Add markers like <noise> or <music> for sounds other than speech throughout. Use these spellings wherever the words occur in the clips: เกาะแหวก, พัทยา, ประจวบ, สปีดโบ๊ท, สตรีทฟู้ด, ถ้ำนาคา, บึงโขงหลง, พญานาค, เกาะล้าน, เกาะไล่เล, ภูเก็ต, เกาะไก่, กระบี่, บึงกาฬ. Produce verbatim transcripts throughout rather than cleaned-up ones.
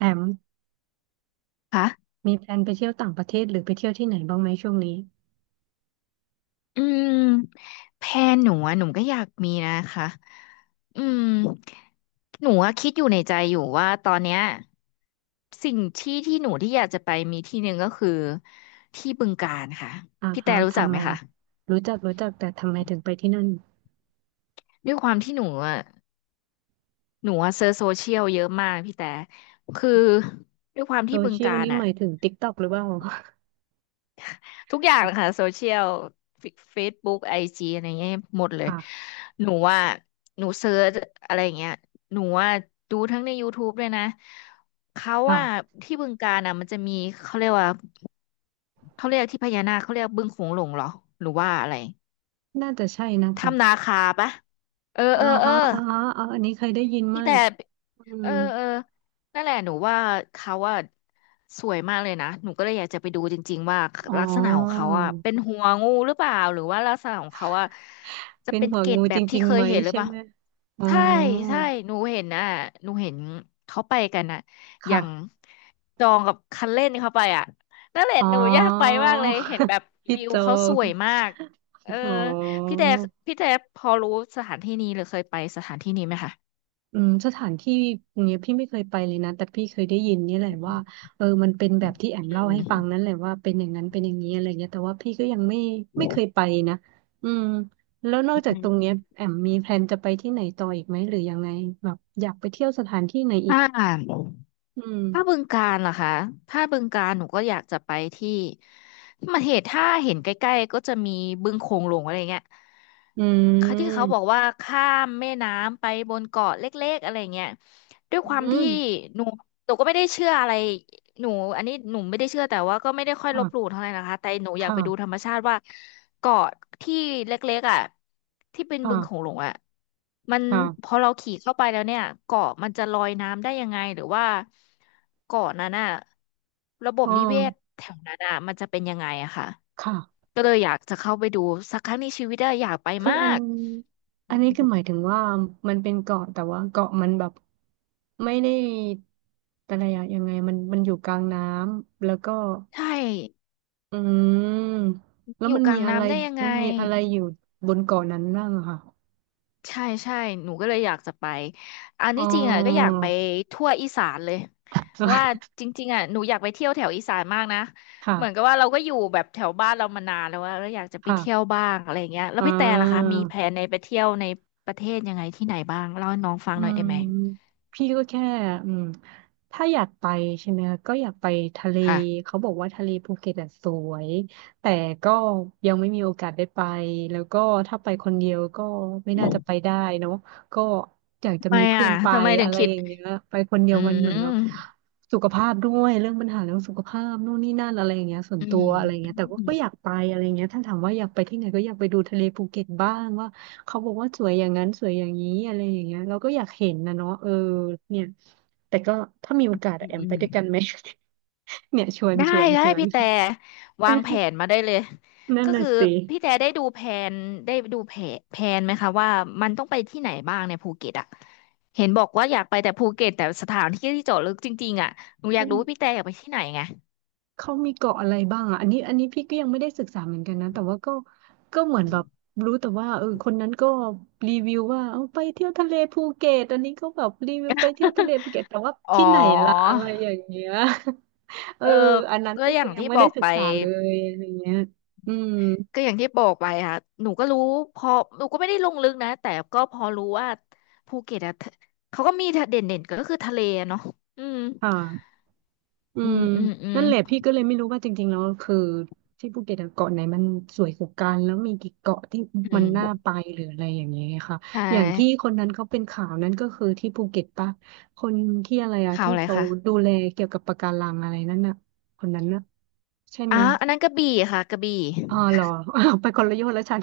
แอมคะมีแพลนไปเที่ยวต่างประเทศหรือไปเที่ยวที่ไหนบ้างไหมช่วงนี้อืมแพลนหนูอะหนูก็อยากมีนะคะอืมหนูอะคิดอยู่ในใจอยู่ว่าตอนเนี้ยสิ่งที่ที่หนูที่อยากจะไปมีที่หนึ่งก็คือที่บึงกาฬค่ะ อ่าพี่แต่ฮะรู้จักทำไหมไมคะ รู้จักรู้จักแต่ทำไมถึงไปที่นั่นด้วยความที่หนูอะหนูอะเซิร์ชโซเชียลเยอะมากพี่แต่คือด้วยความโซที่บึงเชียกาลฬนี่หอะ มายถึง ติ๊กต็อก หรือเปล่า ทุกอย่างเลยค่ะโซเชียลเฟซบุ๊กไอจีอะไรเงี้ยหมดเล <laughs> ยค่ะหนูว่าหนูเซิร์ชอะไรเงี้ยหนูว่าดูทั้งใน ยูทูบ ด้วยนะเขาว่าค่ะที่บึงกาฬอ่ะมันจะมีเขาเรียกว่าเขาเรียกที่พญานาคเขาเรียกบึงโขงหลงเหรอหรือว่าอะไรน่าจะใช่นะถ้ำนาคะคาปะเอออ่าเออเออ ฮะอ่าฮะอาอันนี้เคยได้ยินพี่มาแต่กอืเอมอเออนั่นแหละหนูว่าเขาว่าสวยมากเลยนะหนูก็เลยอยากจะไปดูจริงๆว่าอ๋อลักษณะของเขาอะเป็นหัวงูหรือเปล่าหรือว่าลักษณะของเขาอะจะเป็นเป็นหัวเกล็ดงูแบจบที่ริงเคๆยไหมเห็นหรือใช่เปล่าไหมอ๋อใช่ใช่หนูเห็นนะหนูเห็นเขาไปกันนะอย่างค่ะจองกับคันเล่นเขาไปอ่ะนั่นแหละอ๋อ หนูอยากไปมากเลยเห็นแบ <laughs> บพี่วิวโจเขาสงวยมากเอออ๋อ พี่แต่พี่แต่พอรู้สถานที่นี้หรือเคยไปสถานที่นี้ไหมคะ อืมสถานที่อย่างเงี้ยพี่ไม่เคยไปเลยนะแต่พี่เคยได้ยินเนี่ยแหละว่าเออมันเป็นแบบที่แอมอืเล่าให้ฟังนั่นมแหละว่าเป็นอย่างนั้นเป็นอย่างนี้อะไรเงี้ยแต่ว่าพี่ก็ยังไม่ไม่เคยไปนะอืมแล้วนอกอืจากตมรงเนี้ยแอมมีแพลนจะไปที่ไหนต่ออีกไหมหรือยังไงแบบอยากไปเที่ยวสถานที่ไหนอีกถ้าอืถ้าบึมงกาฬเหรอคะถ้าบึงกาฬหนูก็อยากจะไปที่มาเหตุถ้าเห็นใกล้ๆก็จะมีบึงโขงหลงอะไรเงี้ยอืเขาที่เขาบมอกว่าข้ามแม่น้ำไปบนเกาะเล็กๆอะไรเงี้ยด้วยอืความที่มหนูหนูก็ไม่ได้เชื่ออะไร หนูอันนี้หนูไม่ได้เชื่อแต่ว่าก็ไม่ได้ค่อยลค่ะบหลู่เท่าไหร่นะคะแต่หนูอยากค่ะไปดูธรรมชาติว่าเกาะที่เล็กๆอ่ะที่เป็นบึงโขงค่ะหลงอ่ะมันค่ะพอเราขี่เข้าไปแล้วเนี่ยเกาะมันจะลอยน้ำได้ยังไงหรือว่าเกาะนั้นอ่ะระบอ๋บอนิเวศแถวนั้นอ่ะมันจะเป็นยังไงอะค่ะค่ะ ก็เลยอยากจะเข้าไปดูสักครั้งในชีวิตอะอยากไปคือมาอันกอันนี้คือหมายถึงว่ามันเป็นเกาะแต่ว่าเกาะมันแบบไม่ได้อะไรอะยังไงมันมันอยู่กลางน้ำแล้วก็ใช่อืมแล้อวยู่มันกมีลางอะไรน้ำได้ยังไง มันมีอะไรอยู่บนเกาะนั้นบ้างอะค่ะใช่ใช่หนูก็เลยอยากจะไปอันอ๋อ ที่จริงอ่ะก็อยากไปทั่วอีสานเลยเพราะว่า <laughs> จริงๆอ่ะหนูอยากไปเที่ยวแถวอีสานมากนะเหมือนกับค่ะว่าเราก็อยู่แบบแถวบ้านเรามานานแล้วว่าเราอยากจะไปเที่ยวค่ะบ้างอะไรอย่างเงี้ยแล้อ่วพี่แต่ล่ะคะมีแผา นในไปเที่ยวในประเทศยังไงที่ไหนบ้างเล่าให้น้องฟังอืหน่อยได้มไหมพี่ก็แค่อืมถ้าอยากไปใช่ไหมคะก็อยากไปทะเลค่ะเขาบอกว่าทะเลภูเก็ตอะสวยแต่ก็ยังไม่มีโอกาสได้ไปแล้วก็ถ้าไปคนเดียวก็ไม่น่าจะไปได้เนาะก็อยากจะทำไมมีเพื่อ่ะอนไปทำไมถึอะงไรคิอดย่างเงี้ยไปคนเดีอืยวมันเหมือมนแบบสุขภาพด้วยเรื่องปัญหาเรื่องสุขภาพนู่นนี่นั่นอะไรอย่างเงี้ยส่วนอืตัวอะไรอย่างเงี้ยมแต่ก็ก็อยากไปอะไรอย่างเงี้ยถ้าถามว่าอยากไปที่ไหนก็อยากไปดูทะเลภูเก็ตบ้างว่า เขาบอกว่าสวยอย่างนั้นสวยอย่างนี้อะไรอย่างเงี้ยเราก็อยากเห็นนะเนาะเออเนี่ยแต่ก็ถ้ามีโอกาสอือะมแอมอืไปม ด้วยกันไหม <laughs> เนี่ยชวนได้ชวนได้ชวน พี่แต่วางแผนมาได้เลย <laughs> นั่นก็น่ะคือสิพี่แต่ได้ดูแผนได้ดูแผนแผนไหมคะว่ามันต้องไปที่ไหนบ้างในภูเก็ตอ่ะเห็นบอกว่าอยากไปแต่ภูเก็ตแต่สถานที่ที่เจาะลึกจริงๆอ่ะหนูอเขายากรู้ว่าพี่แต่อยากไปที่ไหนไง เขามีเกาะอะไรบ้างอ่ะอันนี้อันนี้พี่ก็ยังไม่ได้ศึกษาเหมือนกันนะแต่ว่าก็ก็เหมือนแบบรู้แต่ว่าเออคนนั้นก็รีวิวว่าเอาไปเที่ยวทะเลภูเก็ตอันนี้ก็แบบรีวิวไปเที่ยวทะเลภูเก็ตแต่ว่า <laughs> อ๋ที่อไหนล่ะอะไรอย่างเงี้ย <laughs> เออเอออันนั้นก็ก็อคืย่าองยังที่ไม่บอได้กศึไปกษาเลยอะไรเงี้ยอืม ก็อย่างที่บอกไปค่ะหนูก็รู้พอหนูก็ไม่ได้ลงลึกนะแต่ก็พอรู้ว่าภูเก็ตอะทะเขาก็มีเด่นๆก็คือทะเลอะเนาะอืมค่ะอือืม มอืมอืม นั่นแหละพี่ก็เลยไม่รู้ว่าจริงๆแล้วคือที่ภูเก็ตอะเกาะไหนมันสวยกว่ากันแล้วมีกี่เกาะที่อืมันมน่าไปหรืออะไรอย่างเงี้ยค่ะใช่อย่างที่คนนั้นเขาเป็นข่าวนั้นก็คือที่ภูเก็ตปะคนที่อะไรอะข่าวที่อะไรเขาคะดูแลเกี่ยวกับปะการังอะไรนั่นน่ะคนนั้นน่ะใช่อ๋อไหมอันนั้นกระบี่ค่ะกระบี่ อ๋อเหรออ้าวไปคนละโยชน์แล้วฉัน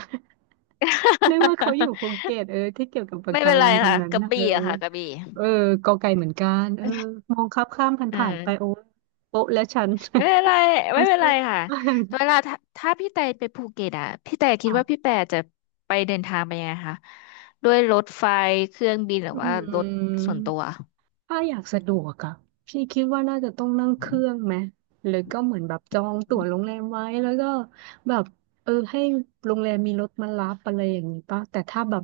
นึกว่าเขาอยู่ <laughs> ภูเก็ตเออที่เกี่ยวกับปะไม่กาเป็นรัไรงคนค่ะนั้นกระนะเอบี่ออะค่ะกระบี่เออกอไก่เหมือนกันเออมองข้ามข้ามผ่านอืผ่านไปมโอ้โป๊ะและฉัน ไม่เป็นไร <laughs> ไม่มาเป็นสู้ไรค่ะมากเวลาถ้าถ้าพี่แต่ไปภูเก็ตอะพี่แต่คิดค่ะว่าพี่แต่จะไปเดินทางไปยังไงคะด้วยรถไฟเครื่องบินหรืออืว่ารถม ส่วนตัวถ้าอยากสะดวกอะพี่คิดว่าน่าจะต้องนั่งเครื่องไหมหรือก็เหมือนแบบจองอืตั๋วโรงมแรมไว้แล้วก็แบบเออให้โรงแรมมีรถมารับอะไรอย่างนี้ป่ะแต่ถ้าแบบ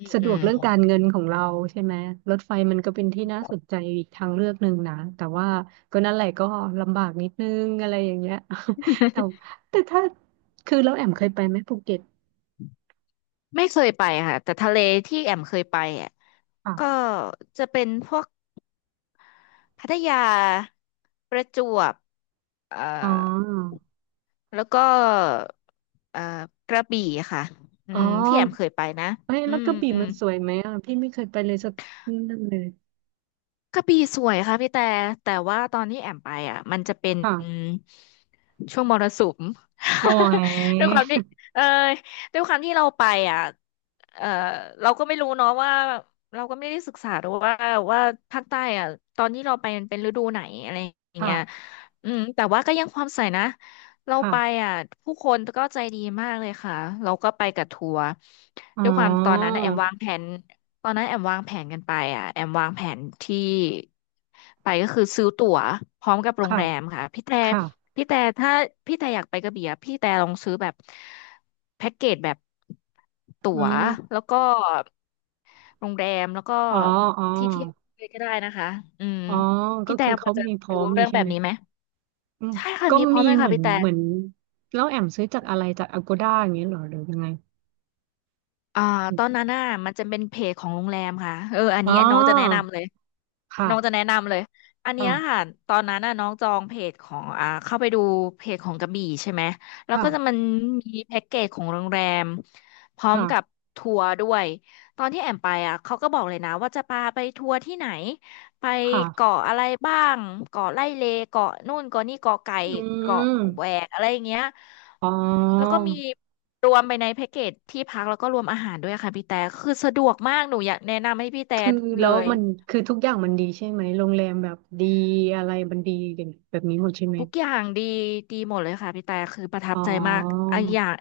อืมสะดอืวกม เรื่องการเงินของเราใช่ไหมรถไฟมันก็เป็นที่น่าสนใจอีกทางเลือกหนึ่งนะแต่ว่าก็นั่นแหละก็ลำบากนิดนึงอะไรอย่างเงี้ย <laughs> แต่ <laughs> แต่ถ้าคือเราแอมเคยไปไหมภูเก็ตไม่เคยไปค่ะแต่ทะเลที่แอมเคยไปอะก็ค่ะจะเป็นพวก พัทยาประจวบเอ่อ๋ออแล้วก็เอ่อกระบี่ค่ะอือ๋อมที่แอมเคยไปนะเอ้ยอืแล้วกม ระบี่มันสวยไหมอ่ะพี่ไม่เคยไปเลยสักนั่นเลย กระบี่สวยค่ะพี่แต่แต่ว่าตอนที่แอมไปอ่ะมันจะเป็นค่ะช่วงมรสุม โอ้ <laughs> ด้วยความยที่เออด้วยความที่เราไปอ่ะเออเราก็ไม่รู้เนาะว่าเราก็ไม่ได้ศึกษาดูว่าว่าภาคใต้อ่ะตอนที่เราไปมันเป็นฤดูไหนอะไรอย่างเงี้ยค่ะอืมแต่ว่าก็ยังความใส่นะเราไปค่ะอ่ะผู้คนก็ใจดีมากเลยค่ะเราก็ไปกับทัวร์อ๋อด้วยความตอนนั้นนะแอมวางแผน ตอนนั้นแอมวางแผนกันไปอ่ะแอมวางแผนที่ไปก็คือซื้อตั๋วพร้อมกับโรงค่ะแรมค่ะพี่แต่ค่ะพี่แต่ถ้าพี่แต่อยากไปกระบี่อะพี่แต่ลองซื้อแบบแพ็กเกจแบบอืตั๋วมแล้วก็โรงแรมแล้วก็อ๋ออ๋อที่เที่ยวเลยก็ได้นะคะอืมอ๋อก็พี่แต่คือพเขาอจะมีพร้อรู้มเลยเรื่องใช่แบบไหมนี้ไหมอืมใช่ค่ะก็มีพร้อมีมเลยเหค่ะมือนพี่แต่ เหมือนแล้วแอมซื้อจากอะไรจาก อโกด้า อย่างเงี้ยเหรอหรือยังไงอ่าอตมอนนั้นน่ะมันจะเป็นเพจของโรงแรมค่ะเอออันอ๋นี้น้องจะแนะอนำเลยน้องจะแนะค่ะนำเลยอันเนี้ยค่ะค่ะตอนนั้นน่ะน้องจองเพจของอ่าเข้าไปดูเพจของกระบี่ใช่ไหมแล้วก็จะค่ะมันมีแพ็กเกจของโรงแรมพร้อมกับค่ะทัวร์ด้วยตอนที่แอมไปอ่ะเขาก็บอกเลยนะว่าจะพาไปทัวร์ที่ไหน ไปค่ะเกาะอะไรบ้างเกาะไล่เลเกาะนู่นเกาะนี่เกาะไก่อืเกาะมแหวกอะไรอย่างเงี้ยอ๋อแล้วก็มีรวมไปในแพ็กเกจที่พักแล้วก็รวมอาหารด้วยค่ะพี่แต่คือสะดวกมากหนูอยากแนะนำให้พี่แต่คือเลแล้วย มันคือทุกอย่างมันดีใช่ไหมโรงแรมแบบดีอะไรมันดีอย่างแบบนี้หมดใช่ไหม ทุกอย่างดีดีหมดเลยค่ะพี่แต่คือประทัอ๋บใจมากออันอย่าง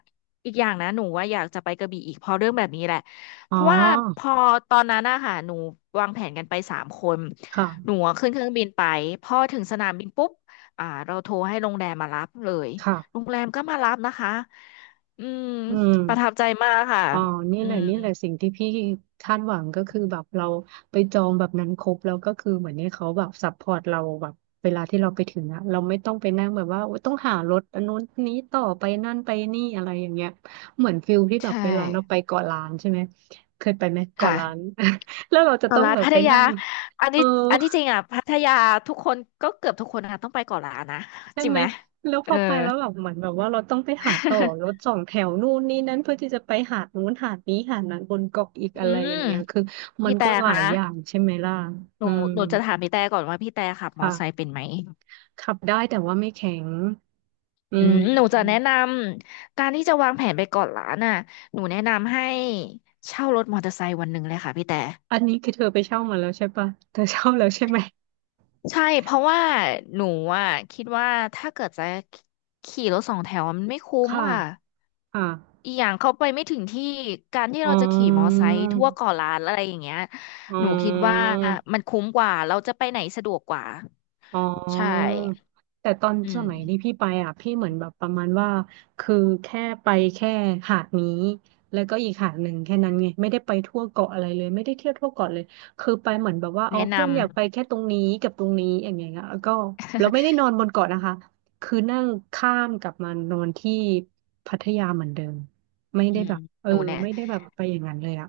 อีกอย่างนะหนูว่าอยากจะไปกระบี่อีกเพราะเรื่องแบบนี้แหละอ๋เพอ ราะว่าพอตอนนั้นอะค่ะหนูวางแผนกันไปสามคนหนูค่ะอะขึ้นเครื่องบินไปพอถึงสนามบินปุ๊บอ่าเราโทรให้โรงแรมมารับเลยโรค่ะงแรมก็มารับนะคะอืมอืประทัมบใจมากค่ะอ๋อนี่อืแหละมนี่แหละสิ่งที่พี่คาดหวังก็คือแบบเราไปจองแบบนั้นครบแล้วก็คือเหมือนให้เขาแบบซัพพอร์ตเราแบบเวลาที่เราไปถึงอะเราไม่ต้องไปนั่งแบบว่าโอ๊ยต้องหารถอันนู้นนี้ต่อไปนั่นไปนี่อะไรอย่างเงี้ยเหมือนฟิลที่ใชแบบเว่ลาเราไปเกาะล้านใช่ไหมเคยไปไหมเกาะล้าน ค่ะ <laughs> แล้วเราจะต้เกาะองล้านแบบพัไปทยานั่งอันเออ นี้อันที่จริงอ่ะพัทยาทุกคนก็เกือบทุกคนอ่ะต้องไปเกาะล้านนะจริงไหมแล้วพเออ อไปแล้วแบบเหมือนแบบว่าเราต้องไปหาต่อรถ <laughs> สองแถวนู่นนี่นั่นเพื่อที่จะไปหาดนู้นหาดนี้หาดนั้นบนเกาะอีกอือะไรมอย่างเงี้ยคือมัพี่นแต่ก็หลาคะยอย่างใช่ไหมล่ะหนูอืมหนูจะถามพี่แต่ก่อนว่าพี่แต่ขับมอไซค์ค่ะเป็นไหมขับได้แต่ว่าไม่แข็งอือืมหนูจะแนะมนำการที่จะวางแผนไปเกาะล้านน่ะหนูแนะนำให้เช่ารถมอเตอร์ไซค์วันหนึ่งเลยค่ะพี่แต่อันนี้คือเธอไปเช่ามาแล้วใช่ปะเธอเช่าแล้วใช่ไหมใช่เพราะว่าหนูอ่ะคิดว่าถ้าเกิดจะขี่รถสองแถวมันไม่คุ้มค่ะค่ะ ค่ะอีกอย่างเขาไปไม่ถึงที่การที่อ๋อเราจะขี่มอไซค์ทั่วเกาะล้านอะไรอย่างเงี้ยอ๋หนูคิดว่าอ มันคุ้มกว่าเราจะไปไหนสะดวกกว่าอ๋ใช่อแต่ตอนอืสมมัยที่พี่ไปอ่ะพี่เหมือนแบบประมาณว่าคือแค่ไปแค่หาดนี้แล้วก็อีกหาดหนึ่งแค่นั้นไงไม่ได้ไปทั่วเกาะอะไรเลยไม่ได้เที่ยวทั่วเกาะเลยคือไปเหมือนแบบว่าอ๋อแนะนเพื่อนอยากไปแค่ตรงนี้กับตรงนี้อย่างเงี้ยแล้วก็เราไม่ได้นอนบนเกาะนะคะคือนั่งข้ามกลับมานอนที่พัทยาเหมือนเดิมไม่ำอืได้มแบบเอหอนูเนี่ยไม่ได้แบบไปอย่างนั้นเลยอ่ะ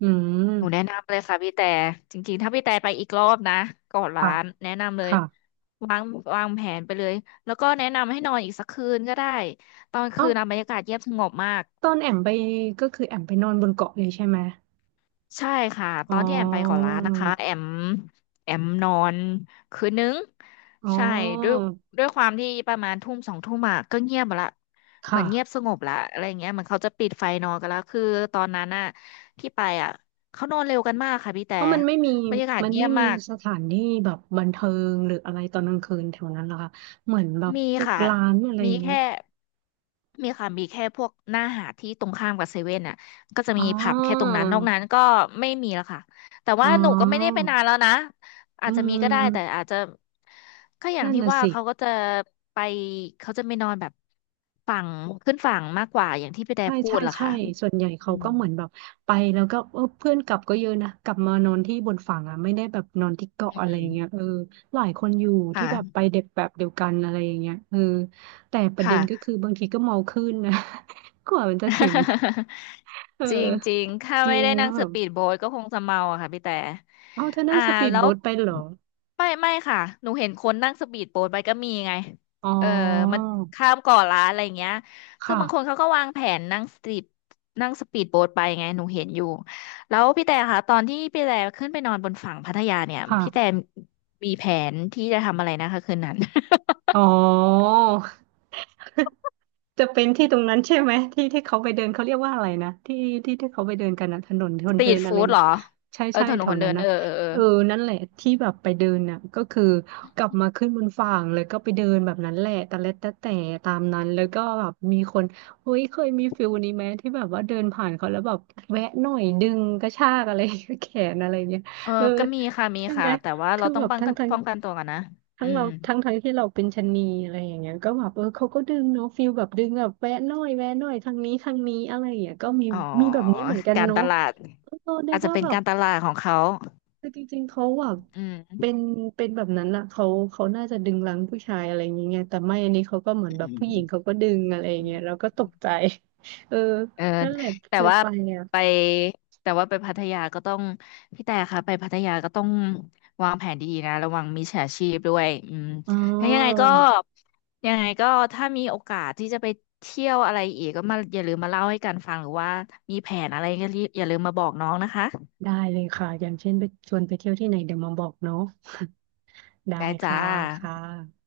อืมหนูแนะนำเลยค่ะพี่แต่จริงๆถ้าพี่แต่ไปอีกรอบนะเกาะล้าค่ะนแนะนำเลยค่ะวางวางแผนไปเลยแล้วก็แนะนำให้นอนอีกสักคืนก็ได้ตอนเอ้าคืนนะบรรยากาศเงียบสงบมาก ตอนแอมไปก็คือแอมไปนอนบนเกาะเลยใช่ไหม ใช่ค่ะตอ๋ออ นที่แอมไปเกาะล้านนะคะแอมแอมนอนคืนหนึ่งอ๋อ ใช่ด้วยด้วยความที่ประมาณทุ่มสองทุ่มอะก็เงียบหมดละเหมืค่ะอนเงียบสงบละอะไรเงี้ยเหมือนเขาจะปิดไฟนอนกันแล้วคือตอนนั้นอะที่ไปอะเขานอนเร็วกันมากค่ะพี่แต่เพราะมันไม่มี บรรยากาศมันเงีไม่ยบมีมาก สถานที่แบบบันเทิงหรืออะไรตอนกลางคืนแถวนั้นเหรอคะเหมือนแบบมีพวกค่ะร้านอะไรอมีย่างเงี้ยแค่มีค่ะมีแค่พวกหน้าหาดที่ตรงข้ามกับเซเว่นอ่ะก็จะอ๋อ มีผับแค่ตรงนั้นนอกนั้นก็ไม่มีแล้วค่ะ แต่อ๋ว่าหนูก็ไม่ได้ไปอนานแล้วนะ อาอืจจะมีก็ได้ แต่มอาจจะ ก็อย่างนั่นที่น่ะว่าสิ เขาก็จะไปเขาจะไม่นอนแบบฝั่งขึ้นฝั่งมากกว่าอย่างที่พี่แต่ใช่พูใช่ดล่ะใช่ค่ะส่วนใหญ่อืเขามก็เหมือนแบบไปแล้วก็เออเพื่อนกลับก็เยอะนะกลับมานอนที่บนฝั่งอ่ะไม่ได้แบบนอนที่เกาะอือะไรอย่างเงี้ยมเออหลายคนอยู่ที่แบบไปค่ะเด็กแบบเดียวกันอะไรอย่างเงี้ยเออแต่ประเด็ค่ะ นก็คือบางทีก็เมาขึ้นนะ <laughs> กว่ามันจะถึง <laughs> เออจริงจริงถ้าจไม่ริงได้นั่ก็งแบสบปีดโบ๊ทก็คงจะเมาอะค่ะพี่แต่เอาเธอนั่อ่างสปีดแล้วโบ๊ทไปเหรอไม่ไม่ค่ะหนูเห็นคนนั่งสปีดโบ๊ทไปก็มีไงอ๋อเออมันข้ามเกาะล้านอะไรอย่างเงี้ยคือค่ะบางคนเขาก็วางแผนนั่งสปีดนั่งสปีดโบ๊ทไปไงหนูเห็นอยู่แล้วพี่แต่ค่ะตอนที่พี่แต่ขึ้นไปนอนบนฝั่งพัทยาเนี่ยพี่แต่ค่ะมีแผนที่จะทำอะไรนะคะคืนนั้น อ๋อ จะเป็นที่ตรงนั้นใช่ไหมที่ที่เขาไปเดินเขาเรียกว่าอะไรนะที่ที่ที่เขาไปเดินกันนะถนนค <laughs> สนตรีเดิทนอะไรฟู้ด <laughs> เหนะรอใช่เออใช่ถนแถนควนเดินั้นนนะเออเออเออ เออนั่นแหละที่แบบไปเดินน่ะก็คือกลับมาขึ้นบนฝั่งเลยก็ไปเดินแบบนั้นแหละแตะเล็ดตะแต่ตามนั้นแล้วก็แบบมีคนเฮ้ยเคยมีฟิลนี้ไหมที่แบบว่าเดินผ่านเขาแล้วแบบแวะหน่อยดึงกระชากอะไร <laughs> แขนอะไรเงี้ยเออ เออก็มีค่ะ มีใช่ไหค่ะ ม แต่ว่าเราคือต้อแบงบป้องทั้งกันทั้งป้องกันตัวกันนะทั้อืงเรามทั้งทั้งที่เราเป็นชะนีอะไรอย่างเงี้ยก็แบบเออเขาก็ดึงเนาะฟิลแบบดึงแบบแวะหน่อยแวะหน่อยทางนี้ทางนี้อะไรอย่างเงี้ยก็มีอ๋อมีแบบนี้เหมือนกันการตเนาะลาดเออนึอากจจะว่าเป็นแบบการตลาดของเขาคือจริงๆเขาแบบอืเป็มนเป็นแบบนั้นอะเขาเขาน่าจะดึงรั้งผู้ชายอะไรอย่างเงี้ยแต่ไม่อันนี้เขาก็เหมือนแบอืบมผู้หญิงเขาก็ดึงอะไรอย่าอืงมเงี้ยเราก็ตกใจ <laughs> เออเออ นั่นแหละแต่เคยว่าไปอ่ะไปแต่ว่าไปพัทยาก็ต้องพี่แต่ค่ะไปพัทยาก็ต้องวางแผนดีๆนะระวังมิจฉาชีพด้วยอืมอ๋อถ้ายังไงก็ยังไงก็ถ้ามีโอกาสที่จะไปเที่ยวอะไรอีกก็มาอย่าลืมมาเล่าให้กันฟังหรือว่ามีแผนอะไรก็รีบอย่าลืมมาบอกน้องนะคะ ได้เลยค่ะอย่างเช่นไปชวนไปเที่ยวที่ไหนเดี๋ยวมาบอกเนาะ ได้ได้จ้าค่ะค่ะ